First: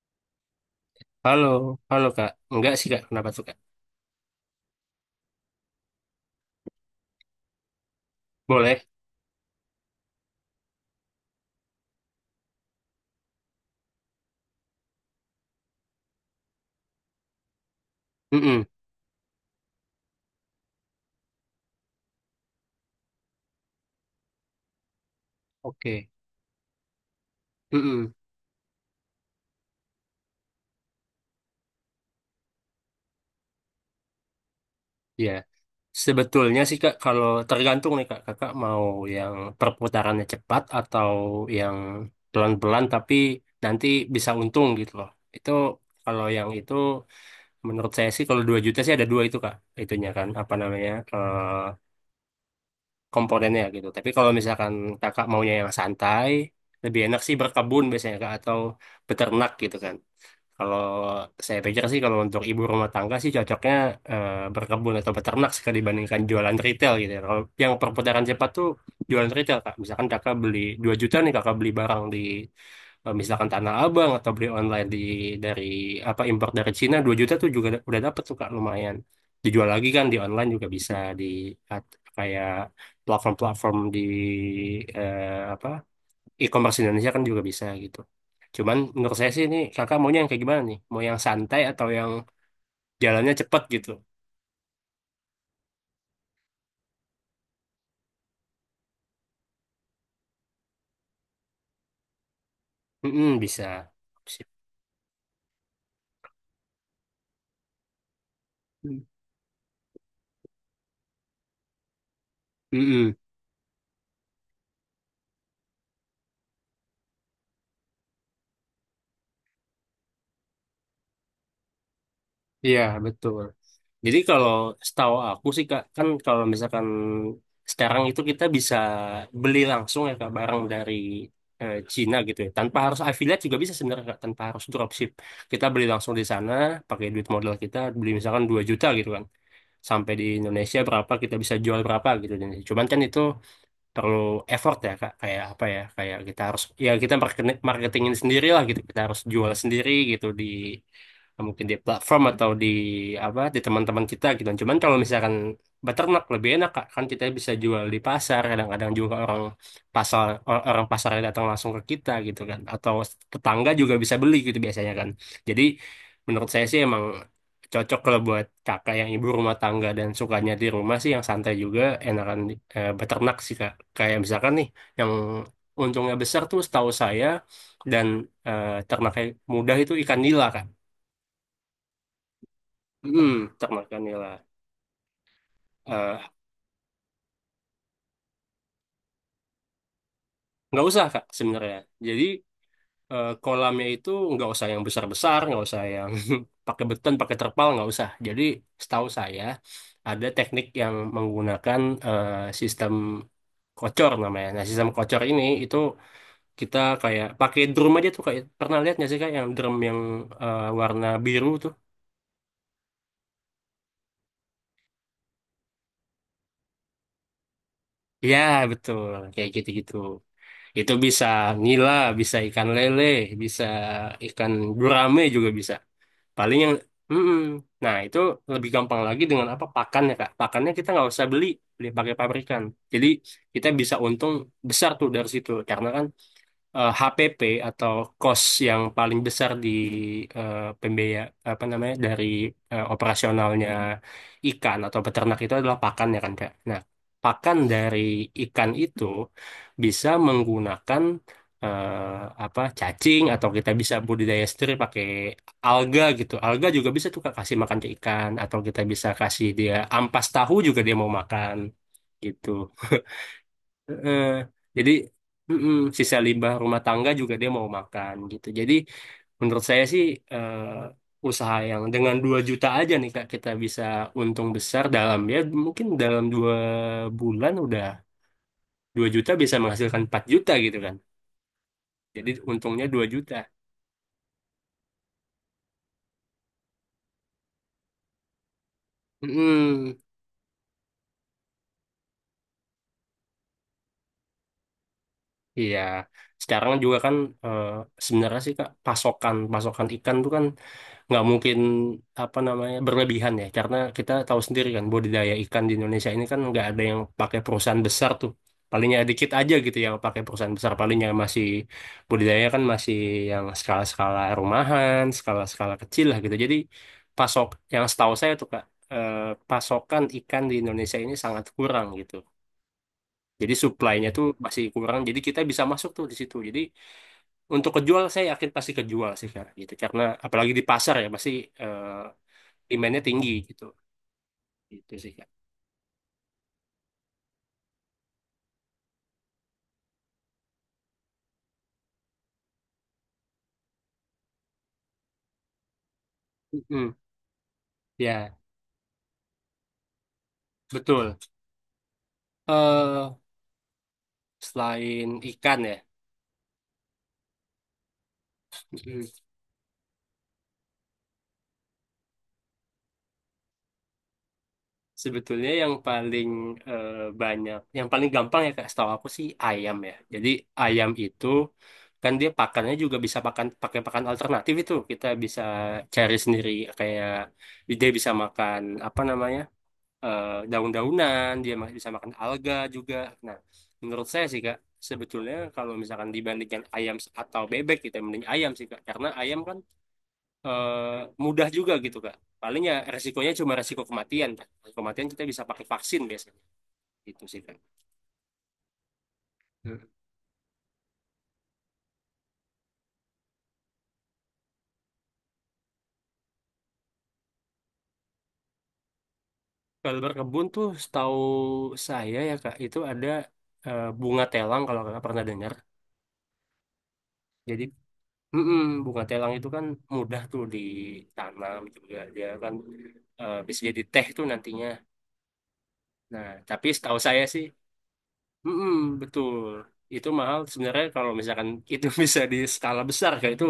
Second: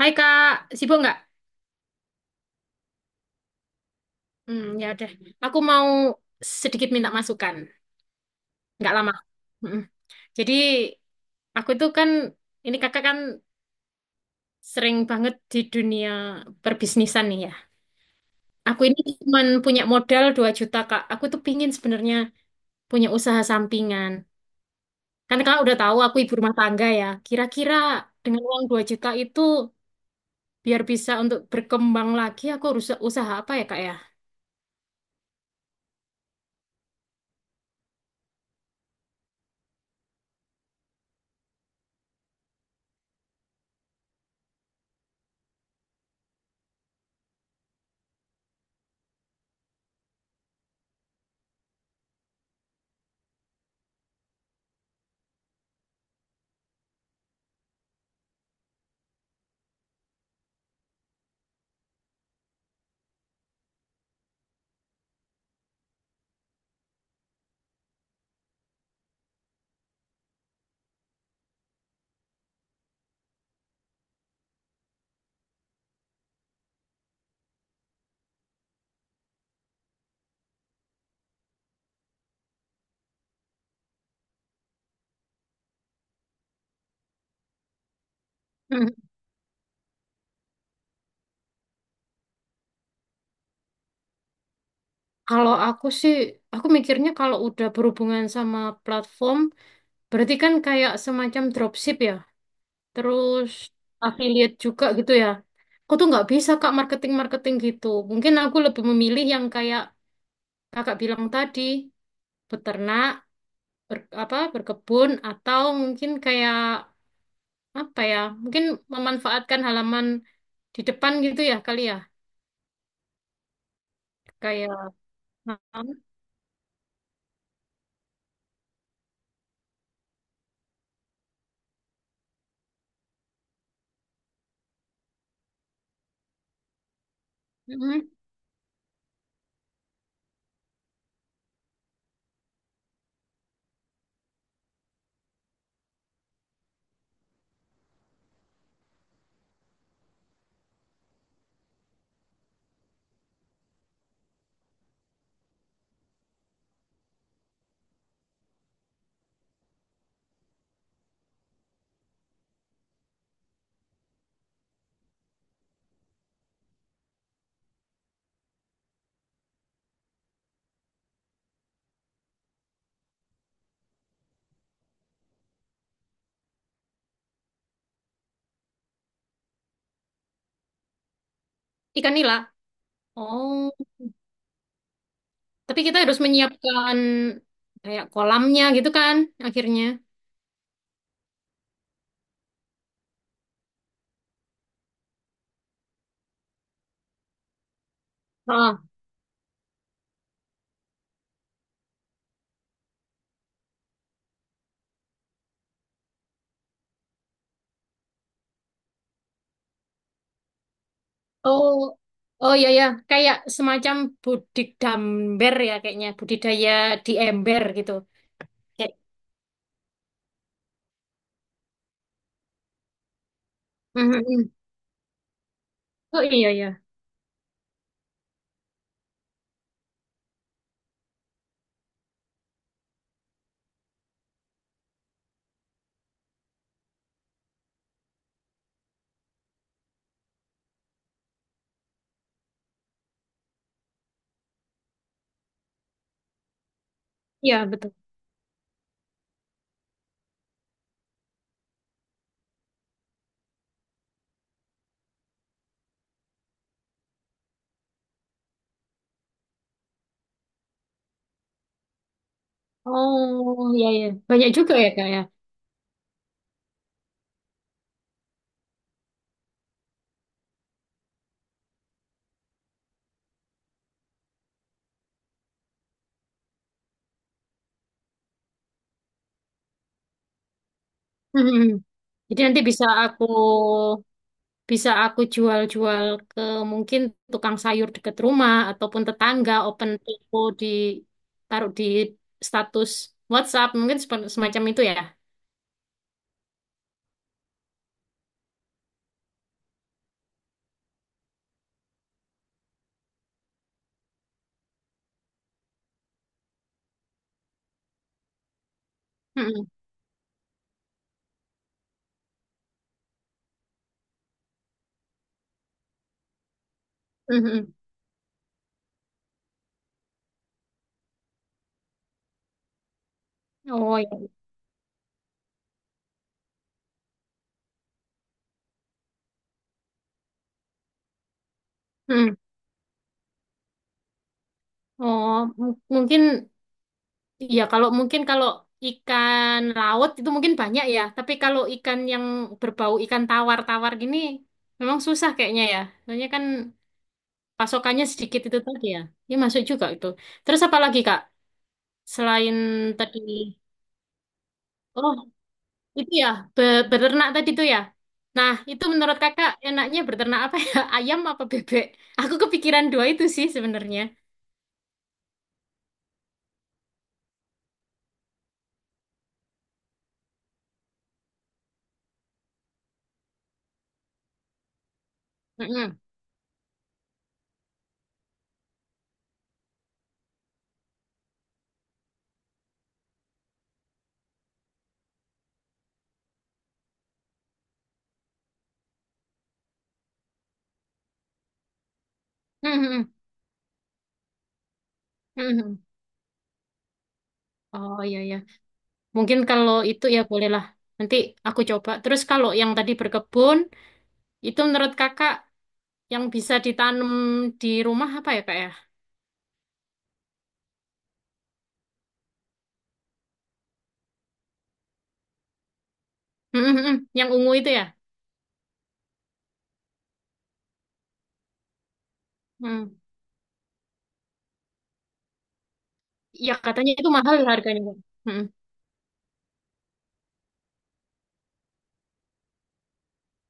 Hai Kak, sibuk nggak? Halo, halo Kak. Enggak sih Kak, kenapa tuh Kak? Ya udah. Aku mau sedikit minta masukan. Boleh? Nggak lama. Mm-mm. Jadi aku tuh kan, ini kakak kan sering banget di dunia perbisnisan nih ya. Mm-mm. Aku ini cuma punya modal 2 juta, Kak. Aku tuh pingin sebenarnya punya usaha sampingan. Kan kakak udah tahu Oke. aku ibu rumah tangga ya. Kira-kira Mm-mm. dengan uang 2 juta itu biar bisa untuk berkembang lagi aku harus usaha apa ya Kak ya? Ya. Sebetulnya sih Kak, kalau tergantung nih Kak, Kakak mau yang perputarannya cepat atau yang pelan-pelan tapi nanti bisa untung gitu loh. Itu kalau yang itu menurut saya sih kalau 2 juta sih ada dua itu Kak. Itunya kan apa namanya? Komponennya gitu. Tapi kalau misalkan Kakak maunya yang santai, lebih enak sih berkebun biasanya Kak atau beternak gitu kan. Kalau saya pikir sih kalau untuk ibu rumah tangga sih cocoknya berkebun atau beternak sih kalau dibandingkan jualan retail gitu. Ya. Kalau yang perputaran cepat tuh jualan retail Kak. Misalkan Kakak beli 2 juta nih Kakak beli barang di misalkan Tanah Abang atau beli online di dari apa impor dari Cina 2 juta tuh juga udah dapet tuh Kak lumayan. Dijual lagi kan di online juga bisa di kayak platform-platform di apa e-commerce Indonesia kan juga bisa gitu. Cuman Hmm. menurut saya sih ini kakak maunya yang kayak gimana nih? Mau yang santai atau yang jalannya cepet gitu? Kalau aku sih, aku mikirnya kalau udah berhubungan sama platform, berarti kan kayak semacam dropship ya, Mm-mm, terus bisa. Sip. affiliate juga gitu ya. Aku tuh nggak bisa kak marketing-marketing gitu. Mungkin aku lebih memilih yang kayak kakak bilang tadi, beternak, Mm-mm. Berkebun, atau mungkin kayak apa ya, mungkin memanfaatkan halaman di depan gitu ya kali ya, Iya, betul. Jadi kalau kayak. setahu aku sih Kak, kan kalau misalkan sekarang itu kita bisa beli langsung ya Kak barang dari Cina gitu ya. Tanpa harus affiliate juga bisa sebenarnya Kak, tanpa harus dropship. Kita beli langsung di sana pakai duit modal kita Mm-mm. beli misalkan 2 juta gitu kan. Sampai di Indonesia berapa kita bisa jual berapa gitu. Cuman kan itu terlalu effort ya kak kayak apa ya kayak kita harus ya kita marketingin sendiri lah gitu kita harus jual sendiri gitu di mungkin di platform atau di apa di teman-teman kita gitu cuman kalau misalkan beternak lebih enak kak kan kita bisa jual di pasar kadang-kadang juga orang pasar orang pasar datang langsung ke kita gitu kan atau tetangga juga bisa beli gitu biasanya kan jadi menurut saya sih emang cocok kalau buat kakak yang ibu rumah tangga dan sukanya di rumah sih yang santai juga enakan beternak sih kak. Kayak misalkan nih, yang untungnya besar tuh setahu saya dan ternaknya mudah itu ikan nila, Kak. Ikan nila. Hmm, Oh. ternak ikan nila. Tapi kita Eh, harus menyiapkan kayak kolamnya gitu kan akhirnya. nggak usah, Kak, sebenarnya. Jadi kolamnya itu nggak usah yang besar-besar, nggak usah yang pakai beton, pakai terpal, nggak usah. Jadi Ah. setahu saya ada teknik yang menggunakan eh, sistem kocor namanya. Nah, sistem kocor ini itu kita kayak pakai drum aja tuh kayak pernah lihat nggak sih Kak yang drum yang warna biru tuh. Oh, oh ya ya, kayak semacam budik damber ya kayaknya budidaya di ember gitu. Ya, Kayak. betul. Kayak gitu-gitu. Itu bisa nila, bisa ikan lele, bisa Mhm. ikan gurame juga bisa. Oh iya Paling yang, ya. mm-mm. Nah itu lebih gampang lagi dengan apa pakannya kak. Pakannya kita nggak usah beli, beli pakai pabrikan. Jadi kita bisa untung besar tuh dari situ, karena kan HPP atau cost yang paling besar di pembiaya apa namanya dari operasionalnya ikan atau peternak itu adalah pakan ya kan Kak. Nah, Iya pakan betul. dari ikan itu bisa menggunakan eh, apa cacing atau kita bisa budidaya sendiri pakai alga gitu. Alga juga bisa tuh Kak kasih makan ke ikan atau kita bisa kasih dia ampas tahu juga dia mau makan gitu. Oh iya ya Eh, banyak juga ya jadi kak ya. mm-mm, sisa limbah rumah tangga juga dia mau makan gitu. Jadi menurut saya sih eh, usaha yang dengan 2 juta aja nih Kak kita bisa untung besar dalam ya mungkin dalam dua bulan udah 2 juta bisa menghasilkan 4 juta gitu kan. Mhm. Jadi Jadi nanti bisa untungnya 2 aku. juta. Bisa aku jual-jual ke mungkin tukang sayur dekat rumah ataupun tetangga, open Mm-mm. toko di taruh di status WhatsApp, mungkin semacam itu ya. Iya, sekarang juga kan eh, sebenarnya sih Kak pasokan pasokan ikan tuh kan nggak mungkin apa namanya berlebihan ya karena kita tahu sendiri kan budidaya ikan di Indonesia ini kan nggak ada yang pakai perusahaan besar tuh palingnya dikit aja Mm-mm. gitu yang pakai perusahaan besar palingnya masih budidaya kan masih yang skala-skala rumahan skala-skala kecil lah gitu jadi pasok Mm-mm. yang setahu saya tuh Kak eh, pasokan ikan di Indonesia ini sangat kurang gitu jadi Oh ya. supply-nya tuh masih kurang jadi kita bisa masuk tuh di situ jadi untuk kejual saya yakin pasti kejual sih Kak gitu karena apalagi di pasar ya pasti eh, Mm. demandnya tinggi gitu gitu sih kak. Oh, mungkin ya kalau mungkin kalau ikan laut itu mungkin banyak ya, tapi kalau ikan yang berbau ikan tawar-tawar gini memang susah kayaknya ya. Soalnya kan Mm-mm. pasokannya Ya sedikit itu tadi ya. Ini masuk juga itu. Terus apa lagi, betul. Kak? Selain eh tadi. Selain Oh, ikan ya. itu ya, beternak tadi tuh ya. Nah, itu mm, menurut kakak enaknya beternak apa ya? Ayam apa bebek? Aku kepikiran dua itu sih sebenarnya. Sebetulnya yang paling eh, banyak yang paling gampang ya kak setahu aku sih ayam ya jadi ayam itu kan dia pakannya juga bisa pakan pakai pakan alternatif itu kita bisa Mm-mm. cari sendiri kayak dia bisa makan apa namanya daun-daunan, dia masih bisa makan alga juga. Nah, menurut saya sih Kak, sebetulnya kalau misalkan dibandingkan ayam atau bebek gitu, ya, mending ayam sih Kak, karena ayam kan eh, mudah juga gitu Kak. Palingnya Mm-mm. resikonya cuma resiko kematian. Kak. Resiko Kematian kita bisa pakai Mm-mm. vaksin biasanya. Itu sih Kak. Oh iya iya. Mungkin kalau Hmm. itu ya bolehlah. Nanti aku coba. Terus kalau yang tadi berkebun, itu menurut kakak yang bisa ditanam di rumah apa ya kak ya? Kalau berkebun tuh setahu saya ya Kak, itu ada bunga telang kalau Kakak pernah dengar. Mm-mm. Yang ungu Jadi itu ya? mm-mm, bunga telang itu kan mudah tuh ditanam juga dia kan Mm. Bisa jadi teh tuh nantinya. Nah, Ya tapi katanya setahu itu saya mahal sih, harganya, Kak. Mm-mm. mm-mm, betul itu mahal sebenarnya kalau misalkan itu bisa di skala besar kayak itu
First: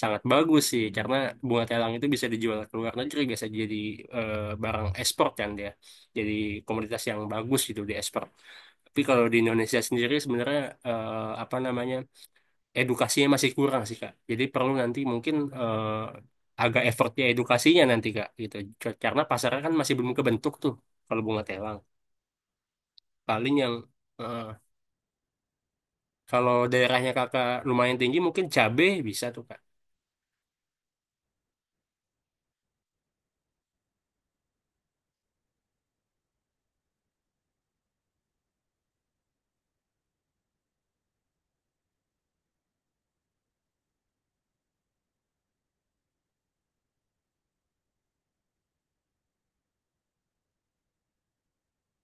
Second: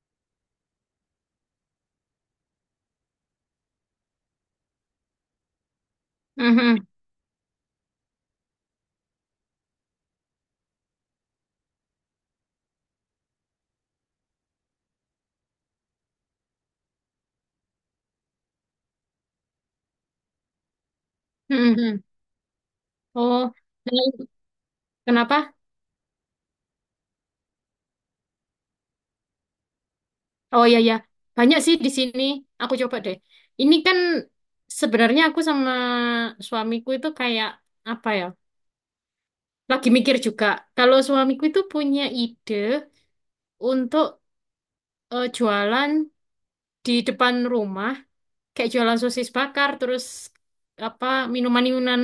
sangat bagus sih karena bunga telang itu bisa dijual ke luar negeri bisa jadi eh, barang ekspor kan dia. Jadi Mm-mm. komoditas yang bagus gitu di ekspor. Tapi kalau di Indonesia sendiri sebenarnya apa namanya edukasinya masih kurang sih Kak. Jadi perlu nanti mungkin agak effortnya edukasinya nanti Kak gitu. Karena pasarnya kan masih belum kebentuk tuh kalau bunga telang. Mm-mm. Oh, Paling yang nah, eh, kenapa? kalau daerahnya Kakak lumayan tinggi mungkin cabe bisa tuh Kak. Oh iya ya, banyak sih di sini. Aku coba deh. Ini kan sebenarnya aku sama suamiku itu kayak apa ya? Lagi mikir juga. Kalau suamiku itu punya ide untuk jualan di depan rumah, kayak jualan sosis bakar, terus apa minuman-minuman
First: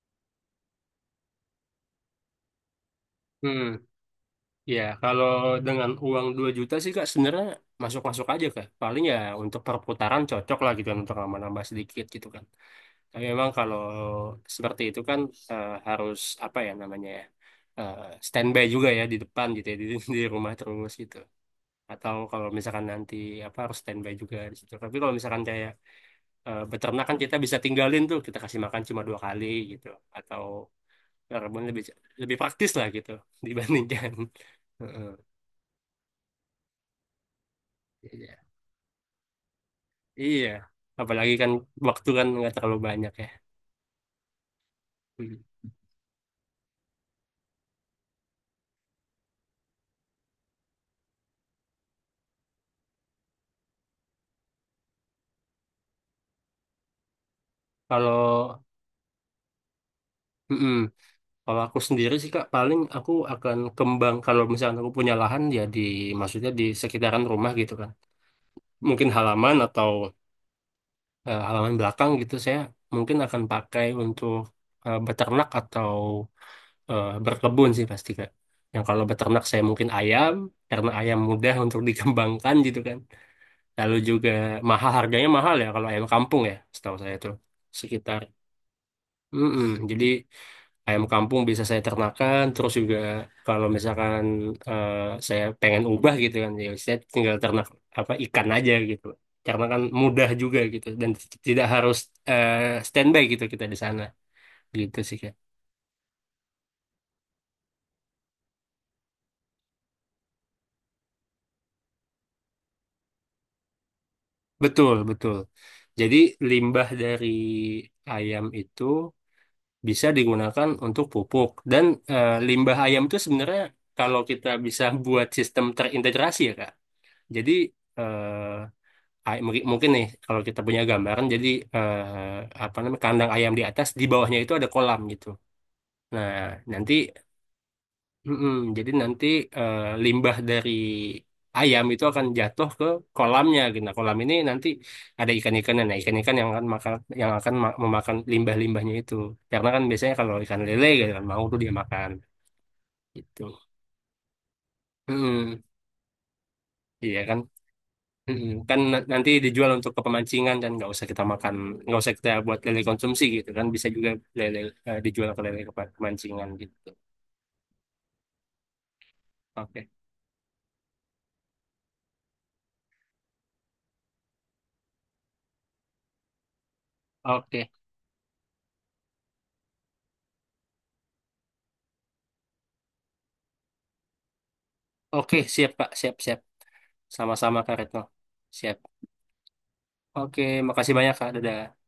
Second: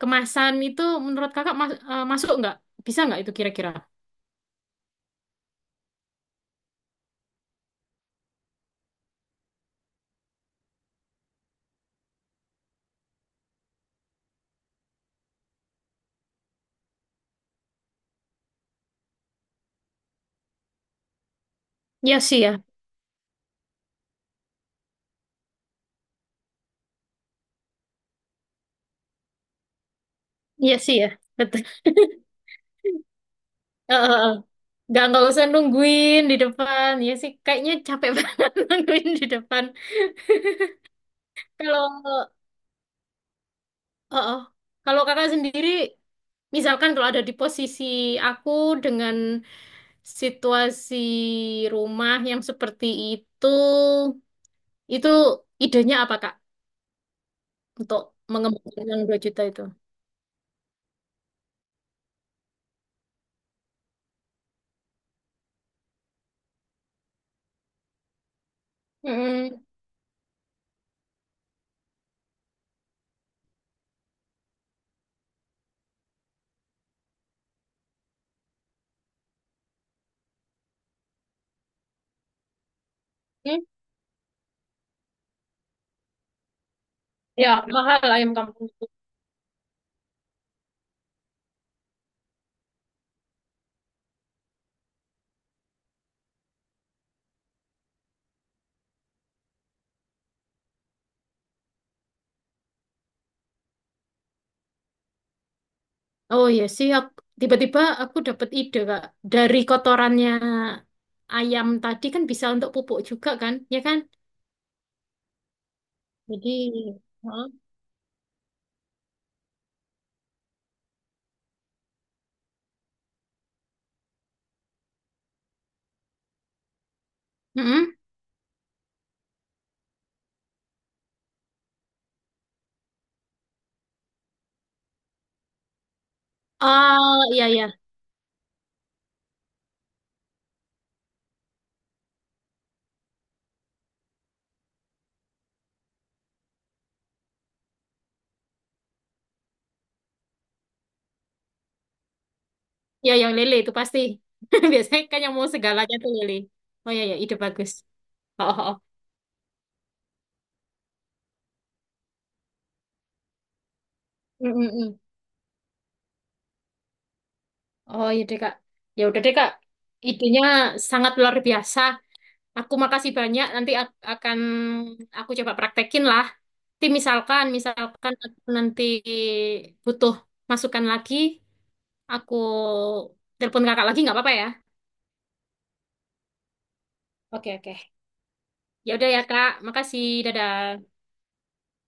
kemasan itu menurut kakak masuk nggak? Bisa nggak itu kira-kira? Hmm, ya kalau dengan uang 2 juta sih Kak sebenarnya masuk-masuk aja Kak. Paling ya untuk perputaran cocok lah gitu kan untuk nambah-nambah sedikit gitu kan. Tapi memang kalau seperti itu kan harus apa ya namanya ya eh, standby juga ya di depan gitu ya di rumah terus gitu. Atau Iya sih kalau ya, misalkan nanti apa harus standby juga di situ. Tapi kalau misalkan kayak beternak kan kita bisa tinggalin tuh kita kasih makan cuma dua kali gitu. Atau iya sih ya, betul. rebun lebih lebih praktis lah gitu dibandingkan. Heeh. Heeh. Nggak usah nungguin di depan. Ya sih, kayaknya capek Iya. banget nungguin di depan. Iya. Apalagi kan Kalau, waktu kan nggak terlalu banyak ya. oh, oh. Kalau kakak Hmm. sendiri, misalkan kalau ada di posisi aku dengan situasi rumah yang seperti itu, itu idenya apa, Kak? Untuk Kalau mengembangkan yang 2 juta itu. mm-mm. Kalau aku sendiri sih Kak, paling aku akan kembang kalau misalkan aku punya lahan ya di maksudnya di sekitaran rumah gitu kan. Mungkin halaman Mm-mm. atau halaman belakang gitu saya mungkin akan pakai untuk beternak atau berkebun sih pasti Kak. Yang kalau beternak saya mungkin ayam karena ayam mudah untuk dikembangkan gitu kan. Hmm? Lalu juga mahal harganya mahal ya kalau ayam kampung ya setahu saya tuh Ya, mahal sekitar. ayam kampung itu. Mm-mm. Jadi ayam kampung bisa saya ternakan terus juga kalau misalkan eh, saya pengen ubah gitu kan ya saya tinggal ternak apa ikan aja gitu karena kan mudah juga gitu dan tidak harus eh, standby gitu kita di sana gitu sih Kak. Oh iya sih, tiba-tiba aku dapat ide, Kak. Dari kotorannya ayam tadi kan bisa untuk pupuk juga kan, ya kan? Betul betul jadi Jadi, limbah dari heeh. ayam itu bisa digunakan untuk pupuk dan limbah ayam itu sebenarnya kalau kita bisa buat sistem terintegrasi ya Kak jadi Mm-mm. eh, mungkin mungkin nih kalau kita punya gambaran jadi apa namanya kandang ayam di atas di bawahnya itu ada kolam gitu nah nanti Oh iya iya, mm-mm, jadi nanti limbah dari ayam itu akan jatuh ke kolamnya gitu nah kolam ini nanti ada ikan-ikannya nah ikan-ikan yang akan makan yang akan memakan limbah-limbahnya itu karena kan biasanya kalau ikan lele gitu kan mau tuh dia makan iya yang gitu. lele itu pasti. Biasanya kan yang mau Mm-mm. segalanya tuh lele. Oh iya iya, Iya ide kan. bagus. Oh, Mm-mm. oh, oh. Kan nanti dijual untuk kepemancingan dan nggak usah kita makan, nggak usah kita buat lele konsumsi gitu kan bisa juga lele Mm-mm-mm. dijual ke lele kemancingan gitu. Oh iya deh Kak. Ya udah deh Kak. Oke, Idenya sangat luar biasa. Aku makasih banyak. Nanti akan aku coba praktekin lah. Nanti misalkan, oke, misalkan aku nanti butuh masukan lagi, aku telepon kakak lagi nggak apa-apa ya? oke siap Kak, siap siap, Oke, sama-sama oke. Kak Retno, siap. Ya udah ya Kak, makasih. Oke, Dadah. makasih banyak Kak, dadah.